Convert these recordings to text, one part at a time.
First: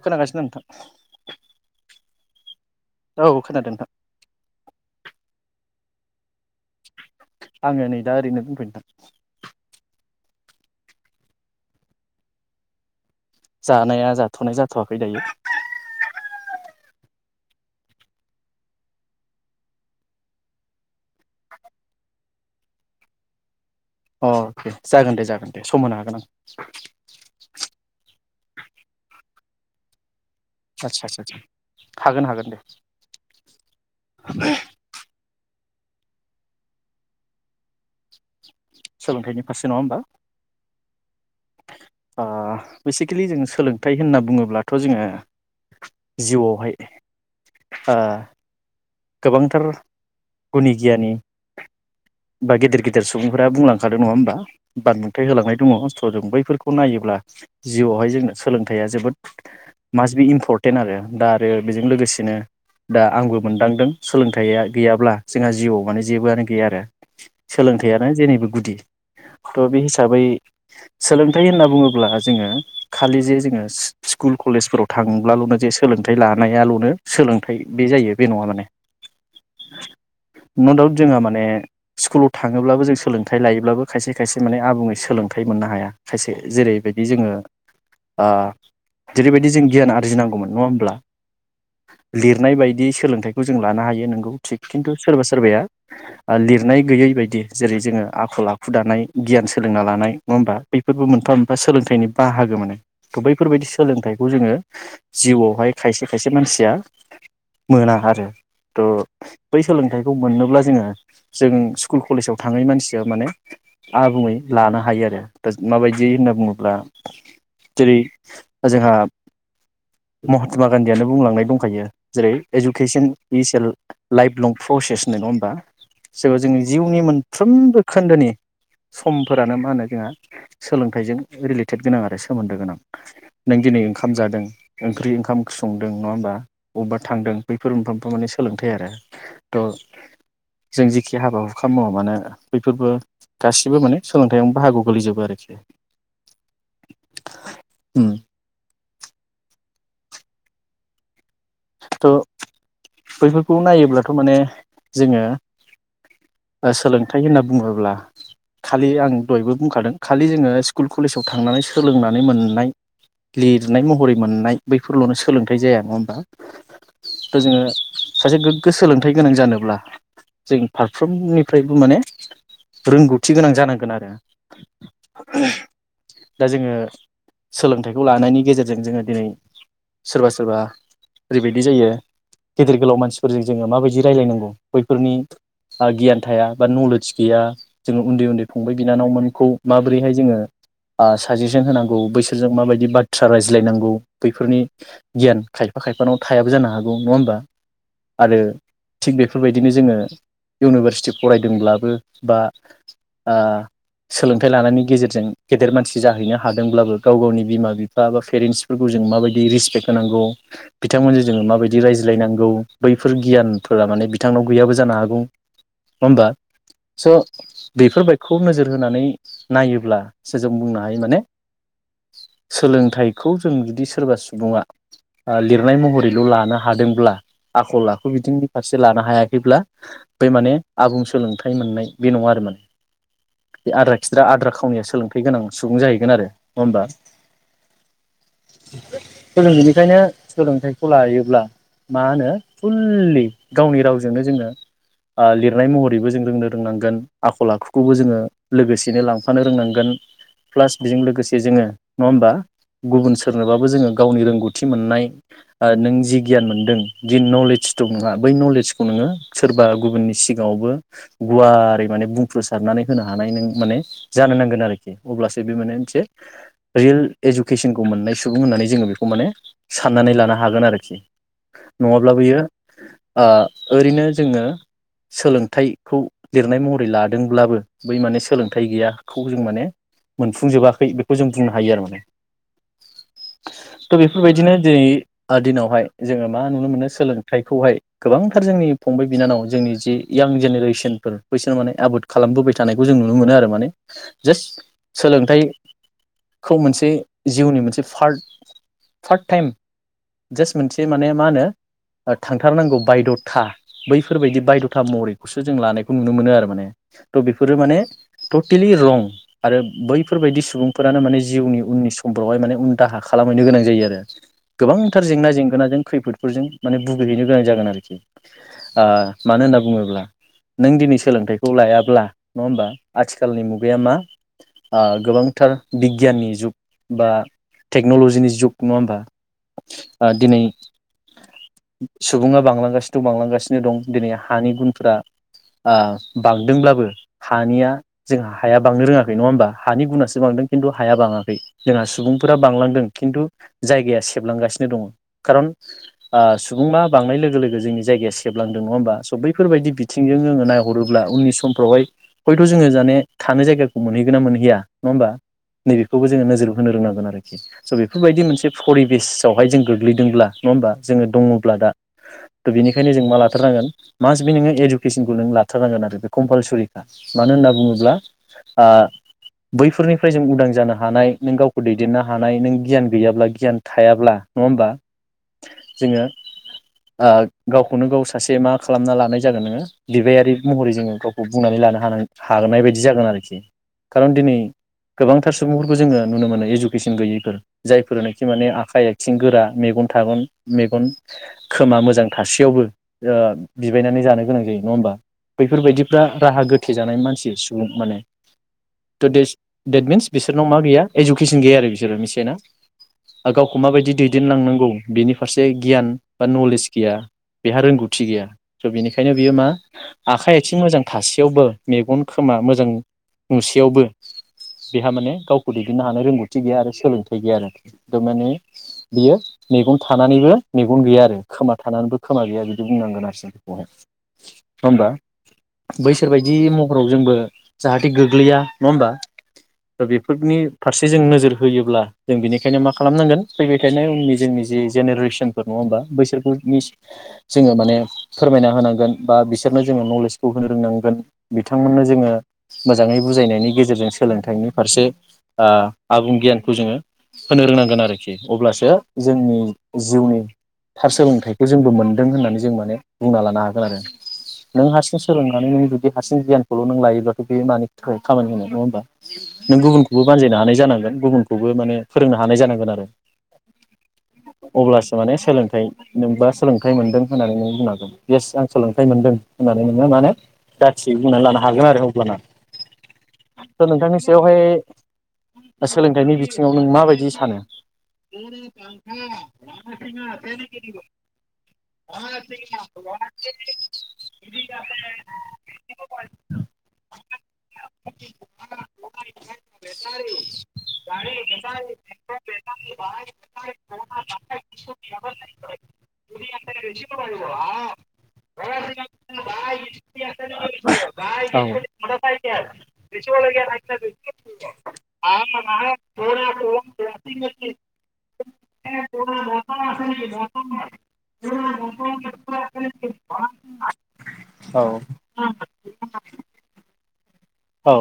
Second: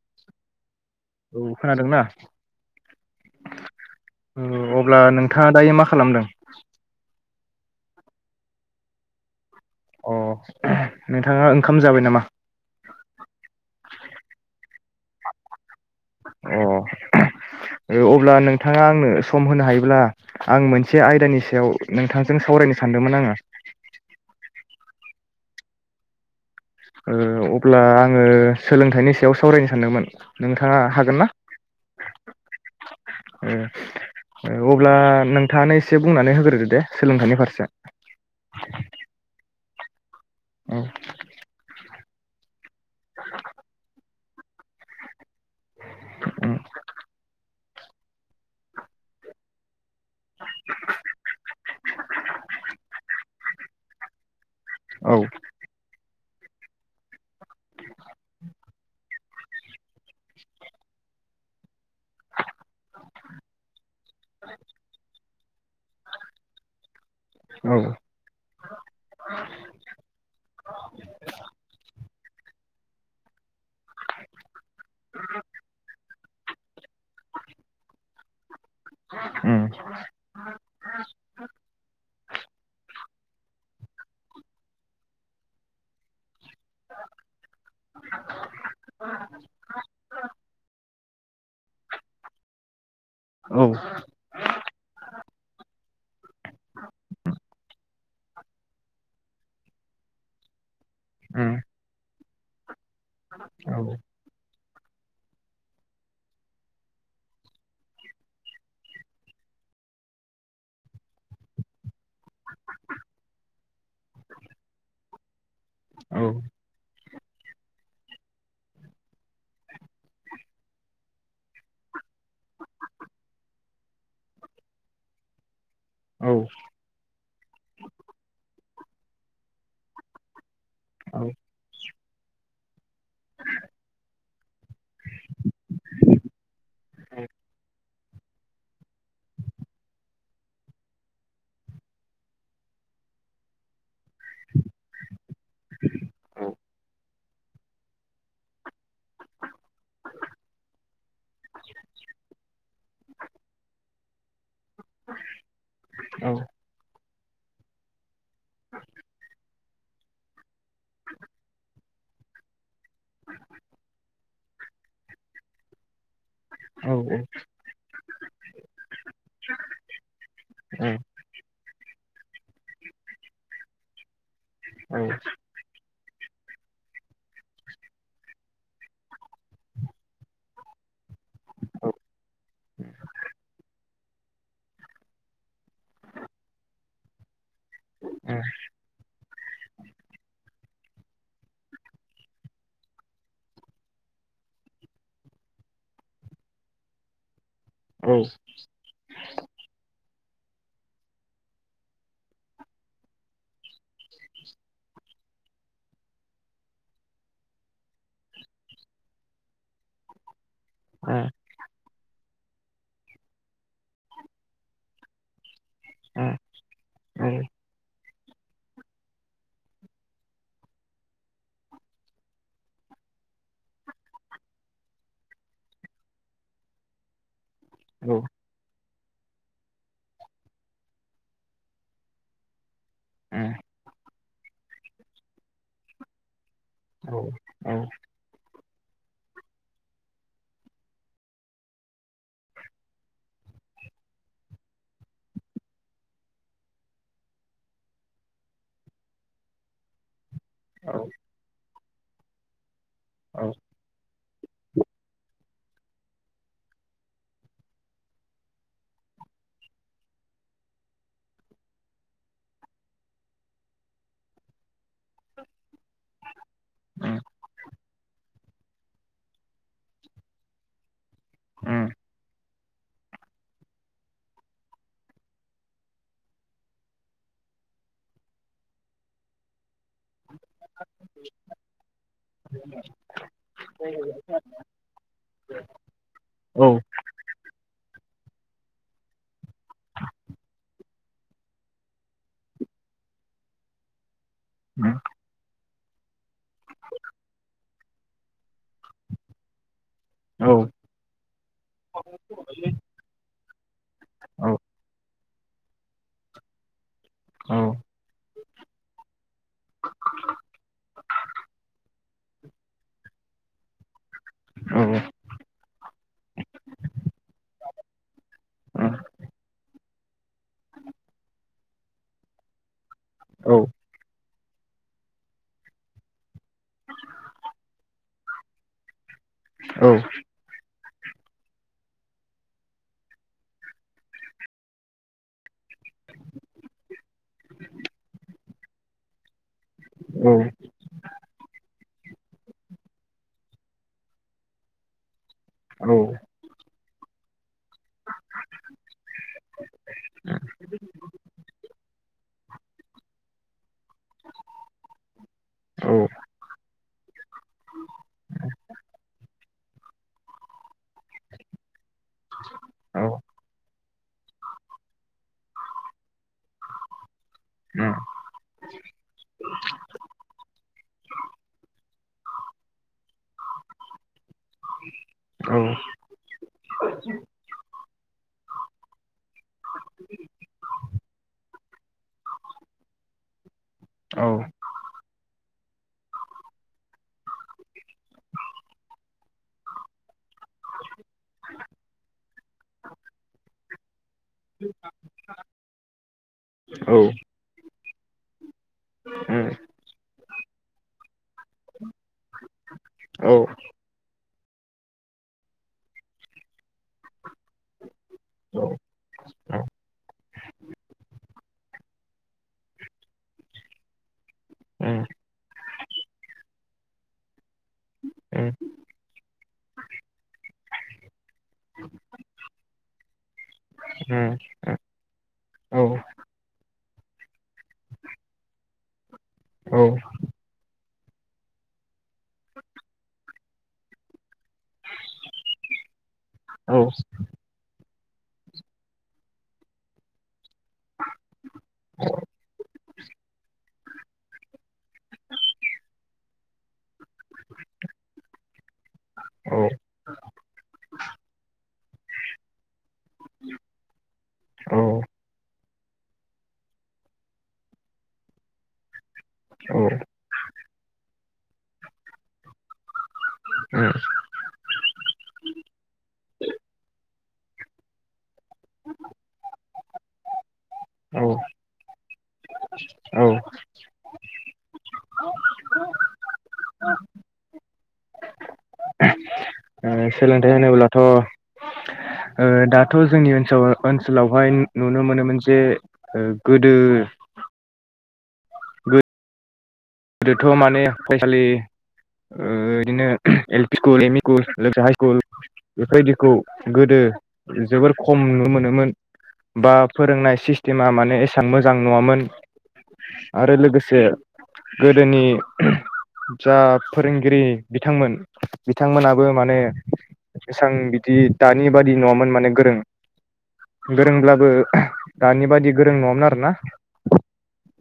खोनागासिनो नोंथां औ खोनादोंना? औ खोनादों नोंथां। औ अब्ला नोंथाङा दायो मा खालामदों? आङो नै दा ओरैनो दंथ'यो नोंथां। अ नोंथाङा ओंखाम जाबाय नामा? जानाया जाथ'नाय जाथ'वाखै दायो। अ अब्ला नोंथाङा आंनो सम होनो हायोब्ला आं मोनसे आयदानि सायाव नोंथांजों सावरायनो सानदोंमोन आङो अ दे जागोन दे जागोन दे सम होनो हागोन आं ओ अब्ला आङो सोलोंथाइनि सा याव सावरायनो सानदोंमोन नोंथाङा आदसा हागोन आदसा ना आदसा हागोन हागोन दे ए अब्ला नों थांआनो एसे बुंनानै होग्रोदो दे सोलोंथाइनि फारसे सोलोंथाइनि फारसे नङा होमबा औ अ बेसिकेलि जों सोलोंथाइ होनना बु बुङोब्लाथ' जोङो उम जिउआवहाय आ गोबांथार गुनि गियानि बा गेदिर गेदिर सुबुंफोरा बुंलांखादों नङा होमबा औ बानबुंथाय होलांनाय दङ स जों बै बेफोरखौ नायोब्ला जिउआवहाय जोंनो सोलोंथाया जोबोद मास बि इम्परटेन्ट आरो दा आरो बेजों लोगोसेनो दा आंबो मोनदांदों सोलोंथाया गैयाब्ला जोंहा जिउआव माने जेबोआनो गैया आरो औ सोलोंथायानो जेनिबो गुदि थ बे हिसाबै सोलोंथाइ होनना बुङोब्ला जोङो खालि जे जोङो स्कुल कलेजफोराव थांब्लाल'नो जे सोलोंथाइ लानायाल'नो सोलोंथाइ बे जायो बे नङा माने उम न दाउट जोंङो माने स्कुलाव थाङोब्लाबो जों सोलोंथाइ लायोब्लाबो खायसे खायसे माने आबुङै सोलोंथाइ मोननो हाया खायसे जेरैबायदि जोङो आ जेरैबायदि जों गियान आरजिनांगौमोन नङा होमब्ला लिरनाय बायदि सोलोंथाइ जों औ लानो हायो नोंगौ थिग खिन्थु सोरबा सोरबाया लिरनाय गैयै बायदि जेरै जोङो आखल आखु दानाय गियान सोलोंना लानाय नङा होमबा बैफोरबो मोनफा उम मोनफा सोलोंथाइनि बाहागो मोनो थ' बैफोरबायदि औ सोलोंथाइखौ जोङो जिउआवहाय खायसे खायसे मानसिया मोना आरो थ' बै सोलोंथाइखौ मोननोब्ला जोङो जों स्कुल कलेजाव थाङै मानसिया माने आबुङै लानो हायो आरो दा माबायदि औ होनना बुङोब्ला जेरै जोंहा महात्मा गान्धियानो बुंलांनाय दंखायो जेरै education is a life long process होननाय नङा होमबा औ जेराव जोंनि जिउनि मोनफ्रोमबो खोन्दोनि समफोरानो मा होनो जोंहा सोलोंथाइजों रिलेटेद गोनां आरो सोमोन्दो गोनां नों दिनै ओंखाम जादों ओंख्रि ओंखाम ओंख्रि संदों नङा होमबा अबबा थांदों बैफोर मोनफा बो माने सोलोंथाइ आरो थ जों जेखि हाबा हुखा मावा मानोे बैफोरबो गासिबो माने सोलोंथायाव बाहागोयावनो गोलैजोबो आरोखि ओम थ' बैफोरखौ नायोब्लाथ' माने जोङो औ ओ सोलों थाय होनना बुङोब्ला खालि आं दहायबो बुंखादों खालि जोङो स्कुल कलेजाव थांनानै सोलोंनानै मोननाय लिरनाय महरै मोननाय बैफोरल'नो सोलोंथाइ जाया नङा होमबा औ-औ थ' जोङो सासे गोग्गो सोलोंथाइ गोनां जानोब्ला जों फारफ्रोमनिफ्रायबो माने रोंगौथि गोनां जानांगोन आरो दा जोङो सोलोंथाइखौ लानायनि गेजेरजों जोङो दिनै सोरबा सोरबा ओरैबायदि जायो गेदेर गोलाव मानसिफोरजों जोङो माबायदि रायलायनांगौ बैफोरनि आ गियान थाया बा नलेज गैया जोङो उन्दै उन्दै फंबाय बिनानावमोनखौ माबोरैहाय जोङो आ साजेसन होनांगौ बैसोरजों माबायदि बाथ्रा रायज्लायनांगौ बैफोरनि गियान खायफा खायफानाव थायाबो जानो हागौ नङा होमबा औ आरो थिक बे फोरबायदिनो जोङो इउनिभारसिटि फरायदोंब्लाबो बा ओ सोलोंथाइ लानायनि गेजेरजों गेदेर मानसि जाहैनो हादोंब्लाबो गाव गावनि बिमा-बिफा बा पेरेन्टसफोरखौ जों माबायदि रिसपेक्ट होनांगौ औ बिथांमोनजों जोङो माबायदि रायज्लायनांगौ बैफोर गियानफोरा माने बिथांनाव गैयाबो जानो हागौ नङा होमबा सोलोंथाइ स' बेफोरबायखौ नोजोर होनानै नायोब्ला सो जों बुंनो हायो माने सोलोंथाइखौ जों जुदि सोरबा सुबुङा आ लिर नाय महरैल' लानो हादोंब्ला आखल आखु बिथिंनि फारसे लानो हायाखैब्ला बे माने आबुं सोलोंथाइ मोननाय बे नङा आरो माने बे आद्रा खिद्रा आद्रा खावनिया सोलोंथाइ गोनां सुबुं जाहैगोन आरो नङा होमबा सोलों बेनिखायनो सोलोंथाइखौ लायोब्ला मा होनो फुललि गावनि रावजोंनो जोङो ओ लिरनाय महरैबो जों रोंनो रोंनांगोन आखल-आखुखौबो जोङो लोगोसेनो लांफानो रोंनांगोन प्लास बिजों लोगोसे जोङो नङा होमबा गुबुन सोरनोबाबो जोङो गावनि रोंगौथि मोननाय ओ नों जि गियान मोनदों जि नलेज दं नोंहा बै नलेजखौ नोङो सोरबा गुबुननि सिगाङावबो गुवारै माने बुंफ्रुसारनानै होनो हानाय नों माने जानो नांगोन आरो अब्लासो बे माने मोनसे रियेल इडुकेसनखौ मोननाय सुबुं होननानै जोङो बेखौ माने साननानै लानो हागोन आरोखि नङाब्ला बैयो ओ ओरैनो जोङो सोलोंथाइ खौ लिरनाय महरै लादोंब्लाबो बै माने सोलोंथाइ गैयाखौ जों माने मोनफुंजोबाखै बेखौ जों बुंनो हायो आरो माने थ' बेफोरबायदिनो [unintelligible] दिनावहाय जोङो मा नुनो मोनो सोलोंथाइखौहाय गोबांथार जोंनि फंबाय बिनानाव जोंनि जि यां जेनेरेसनफोर बैसोर माने आबोद खालामबोबाय थानायखौ जों नुनो मोनो आरो माने जास्ट सोलोंथाइ खौ मोनसे जिउनि मोनसे फार्ट फार्ट टाइम जास्ट मोनसे माने मा होनो थांथारनांगौ बायद'था बैफोरबायदि बायद'था महरैखौसो जों लानायखौ नुनो मोनो आरो माने थ' बेफोरो माने टटेलि रं आरो बैफोरबायदि सुबुंफोरानो माने जिउनि उननि समफ्रावहाय माने उन दाहा खालामहैनो गोनां जायो आरो गोबांथार जेंना जेंगोनाजों खैफोदफोरजों माने भुगिहैनो गोनां जागोन आरो ओ मानो होनना बुङोब्ला नों दिनै सोलोंथाइखौ लायाब्ला नङा होमबा आथिखालनि मुगाया मा ओ गोबांथार बिगियाननि जुग बा टेक्न'लजिनि जुग नङा होमबा ओ दिनै सुबुङा बांलांगासिथ' बांलांगासिनो दं दिनै हानि गुनफोरा ओ बांदोंब्लाबो हानिया जों हाया बांनो रोङाखै नङा होमबा हानि गुनासो बांदों खिनथु हाया बाङाखै जोंहा सुबुंफोरा बांलांदों खिनथु जायगाया सेबलांगासिनो दङ' खारन ओ सुबुङा बांनाय लोगो लोगो जोंनि जायगाया सेबलांदों नङा होमबा स' बैफोरबायदि बिथिंजों जोङो नायहरोब्ला उननि समफ्रावहाय हयथ' जोङो जाने थानो जायगाखौ मोनहैगोन ना मोनहैया नङा होमबा नैबेखौबो जोङो नोजोर होनो रोंनांगोन आरोखि स' बेफोरबायदि मोनसे फरि बिस सावहाय जों गोग्लैदोंब्ला नङा होमबा जोङो दङ'ब्ला दा त' बेनिखायनो जों मा लाथारनांगोन मास बि नोङो इडुकेसनखौ नों लाथारनांगोन आरो बे कम्पालसरिखा मानो होनना बुङोब्ला ओ बैफोरनिफ्राय जों उदां जानो हानाय नों गावखौ दैदेननो हानाय नों गियान गैयाब्ला गियान थायाब्ला नङा होमबा जोङो ओ गावखौनो गाव सासे मा खालामना लानाय जागोन नोङो बिबायारि महरै जोङो गावखौ बुंनानै लानो हानां हानाय बायदि जागोन आरोखि कारन दिनै गोबांथार सुबुंफोरखौ जोङो नुनो मोनो इडुकेसन गैयैफोर जायफोरनो खि माने आखाइ आथिं गोरा मेगन थागन मेगन खोमा मोजां थासेयावबो ओ बिबायनानै जानो गोनां जायो नङा होमबा बैफोरबायदिफ्रा राहा गो थेजानाय मानसि सुबुं माने तु देट मिन्स बिसोरनाव मा गैया इडुकेसन गैया आरो बिसोरो गावखौ माबायदि दैदेनलांनांगौ बेनि फारसे गियान बा नलेज गैया। बेहा रोंगौथि गैया स बेनिखायनो बियो मा आखाइ आथिं मोजां थासेयावबो मेगन खोमा मोजां नुसेयावबो बेहा माने गावखौ दैदेननो हानाय रोंगौथि गैया आरो सोलोंथाइ गैया आरो। थारमाने बियो मेगन थानानैबो मेगन गैया आरो खोमा थानानैबो खोमा गैया बिदि बुंनांगोन आरो नङा होमबा बैसोर बायदि महराव जोंबो जाहाथे गोग्लैया नङा होमबा दा बेफोरनि फारसे जों नोजोर होयोब्ला जों बेनिखायनो माखा खालामनांगोन फैबाय थानाय उननि जोंनि जि जेनेरेसनफोर नङा होमबा बैसोरखौनि जोङो माने फोरमायना होनांगोन बा बिसोरनो जोङो नलेजखौ होनो रोंनांगोन। बिथांमोननो जोङो मोजाङै बुजायनायनि गेजेरजों सोलोंथाइनि फारसे ओ आबुं गियानखौ जोङो होनो रोंनांगोन। आरोखि अब्लासो जोंनि जिउनि थार सोलोंथाइखौ जोंबो मोनदों होननानै जों माने बुंना लानो हागोन आरो नों हारसिं सोलोंनानै नों जुदि हारसिं गियानखौल नों लायोब्लाथ बे मानि थाखाय खामानि होनो नङा होमबा नों गुबुनखौबो बानजायनो हानाय जानांगोन गुबुनखौबो माने फोरोंनो हानाय जानांगोन। अब्लासो माने सोलोंथाइ नोंबा सोलोंथाइ मोनदों होननानै नों बुंनो हागोन येस आं सोलोंथाइ मोनदों होननानै नोङो माने दा थियै बुंनानै लानो हागोन आरो अब्लाना स' नोंथांनि सायावहाय सोलोंथाइनि बिथिङाव नों माबायदि सानो? [unintelligible] सोलोंथाइ होनोब्लाथ ओ दाथ जोंनि ओनसोल ओनसोलावहाय नुनो मोनोमोन जमोनसे गोदो [unintelligible] गोदोथ माने फरायसालि ओ इदिनो L P school ME school high school बेफोरबायदिखौ गोदो जोबोर खम नुनो मोनोमोन बा फोरोंनाय सिस्टेमा माने एसां मोजां नुवामोन आरो लोगोसे गोदोनि जा फोरों गिरि बिथांमोन बिथांमोनाबो माने एसां बिदि दानि बादि नङामोन माने गोरों गोरोंब्लाबो दानि बादि गोरों नङामोन आरोना। औ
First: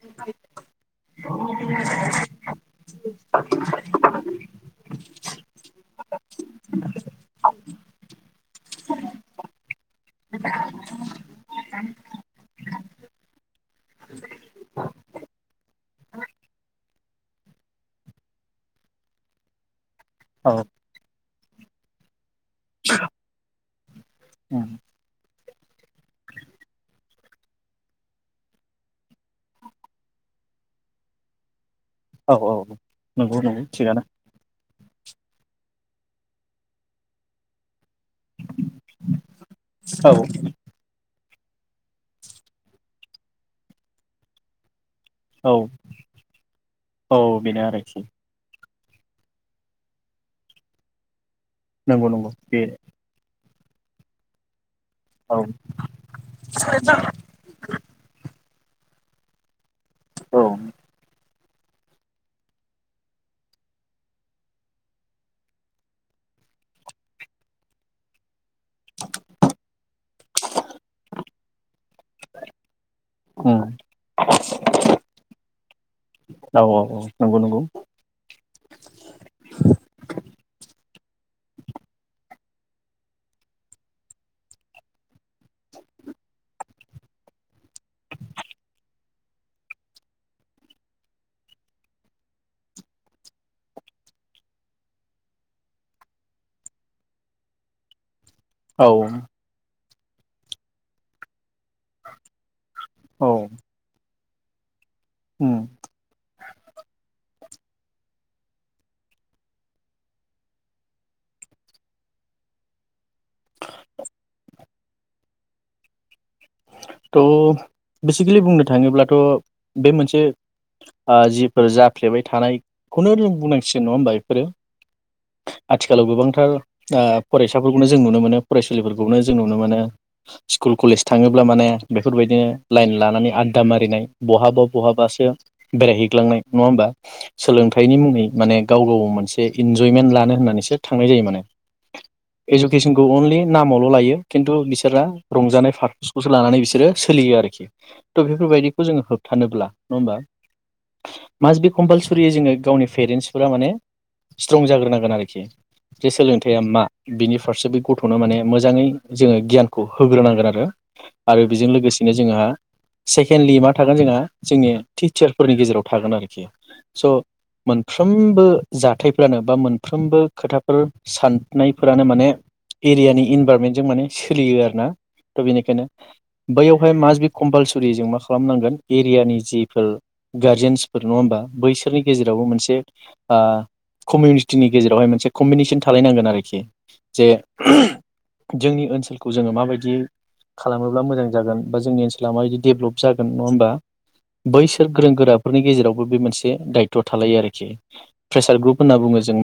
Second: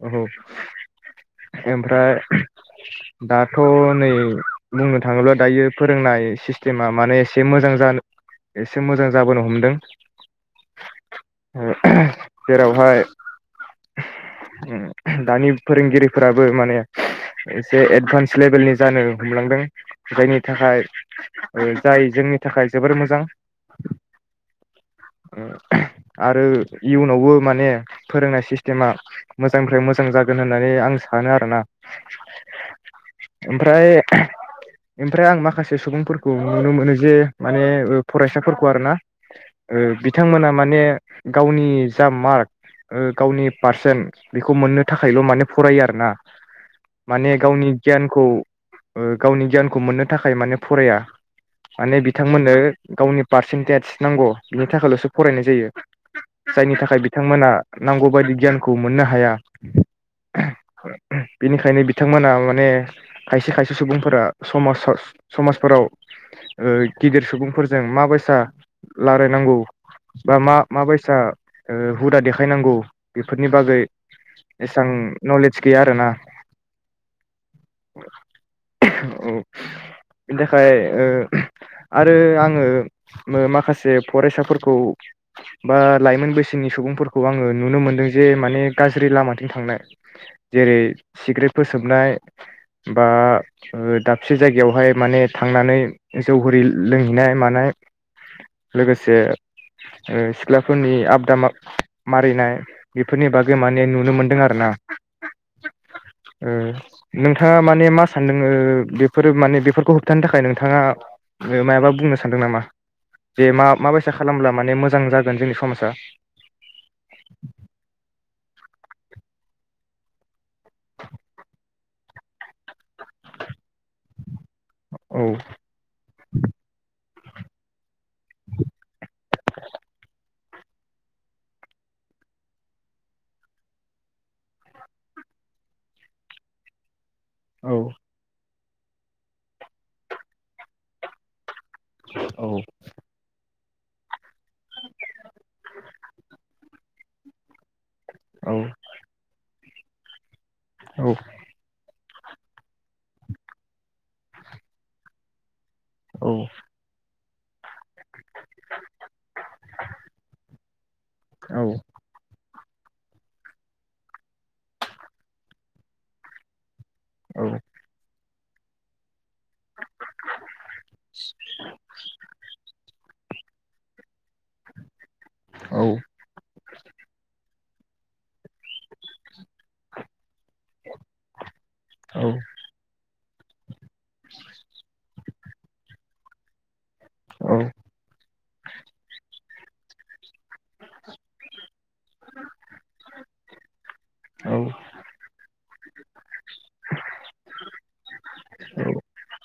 औ ओमफ्राय दाथ नै बुंनो थाङोब्ला दायो फोरोंनाय सिस्टेमा माने एसे मोजां जानो एसे मोजां जाबोनो हमदों जेरावहाय उम दानि फोरोंगिरिफोराबो माने एसे एडभान्स लेभेलनि जानो हमलांदों। जायनि औ थाखाय औ जायो जोंनि थाखाय जोबोर मोजां। आरो इयुनावबो माने फोरोंनाय सिस्टेमा मोजांनिफ्राय मोजां मोजां जागोन होननानै आं सानो आरो ना औ औ नंगौ नंगौ थिगानो ओमफ्राय आं माखासे सुबुंफोरखौ नुनो मोनो जे माने फरायसाफोरखौ आरोना औ बिथांमोना माने गावनि जा मार्क गावनि पारसेन्ट बेखौ मोननो। थाखायल माने औ फरायो आरोना माने औ बेनो गावनि आरोखि गियानखौ गावनि गियानखौ मोननो थाखाय माने फराया। माने नंगौ नंगौ बिथांमोननो बे गावनि पारसेनन्टेज नांगौ। थाखायलसो औ फरायनाय जायो। जायनि थाखाय बिथांमोना नांगौ बायदि गियान खौ मोननो हाया। औ बेनिखायनो बिथांमोना माने खायसे खायसे सुबुंफोरा समाज समाजफोराव गिदिर सुबुंफोरजों माबायसा लाराययनांगौ बा मा माबायसा हुदा देखायनांगौ बेफोरनि बागै एसां नलेज गैया आरोना औ नंगौ नंगौ बिनि थाखाय आरो आङो माखासे फरायसाफोरखौ बा लाइमोन बैसोनि सुबुंफोरखौ आङो नुनो मोनदों जे माने गाज्रि लामाथिं थांनाय जेरै सिग्रेटफोर सोबनाय बा दाबसे जायगायावहाय माने थांनानै जौ हरि लोंहैनाय मानाय औ लोगोसे सिख्लाफोरनि आबदा मारिनाय बेफोरनि औ बागै माने नुनो मोनदों। आरो ना उम ओ नों नोंथाङा माने मा सानदों ओ बेफोरो माने बेफोरखौ होबथानो थाखाय नोंथाङा मायाबा बुंनो सानदों नामा? जे मा माबायसा खालामब्ला माने मोजां मोजां जागोन जोंनि समाजा थ' बेसिकेलि बुंनो थाङोब्लाथ' बे मोनसे जिफोर जाफ्लेबाय थानायखौनो जों बुंनांसिगोन नङा होमबा इफोरो औ आथिखालाव गोबांथार ओ फरायसाफोरखौ जों नुनो मोनो फरायसुलिफोरखौनो जों नुनो मोनो। स्कुल कलेज थाङोब्ला माने बेफोरबायदिनो लाइन लानानै आददा मारिनाय बहाबा बहाबासो बेरायहैग्लांनाय नङा होमबा? औ सोलोंथाइनि मुङै माने गाव गाव मोनसे इन्जयमेन्ट लानो होननानैसो थांनाय जायो माने। औ एडुकेसनखौ अनलि नामावल' लायो खिन्थु बिसोरा रंजानाय फारपसखौसो लानानै बिसोर बिसोरो सोलियो आरोखि थ' बेफोरबायदिखौ जोङो होबथानोब्ला नङा होमबा? औ मासबि कम्पालसन रियै जोङो गावनि पेरेन्सफोरा माने स्ट्रं जाग्रोनांगोन आरोखि जे औ सोलोंथाइया मा बिनि फारसे बे गथ'नो माने मोजाङै जोङो गियानखौ होग्रोनांगोन आरो। औ बेजों लोगोसेनो जोंहा सेकेन्डलि मा थागोन जोंहा जोंनि टिचारफोरनि गेजेराव थागोन आरोखि स' औ मोनफ्रोमबो जाथाय फोरानो बा मोनफ्रोमबो खोथाफोर साननायफोरानो माने एरियानि इभारमेन्टजों माने सोलियो आरोना थ' बेनिखायनो बैयावहाय माजबि ख कम्पालसरि जों मा खालामनांगोन एरियानि जिफोर गारजेन्सफोर नङा होमबा बैसोरनि औ गेजेरावबो मोनसे आ कमिउनिटिनि गेजेरावहाय मोनसे कम्बिनेसन थालायनांगोन आरोखि। जे औ [unintelligible] जोंनि ओनसोलखौ जोङो माबायदि खालामोब्ला मोजां जागोन बा जोंनि ओनसोला माबायदि डेभलप जागोन नङा होमबा औ बैसोर गोरों गोराफोरनि गेजेरावबो बे मोनसे दायथ थालायो आरोखि प्रेसार ग्रुप औ होनना बुङो जों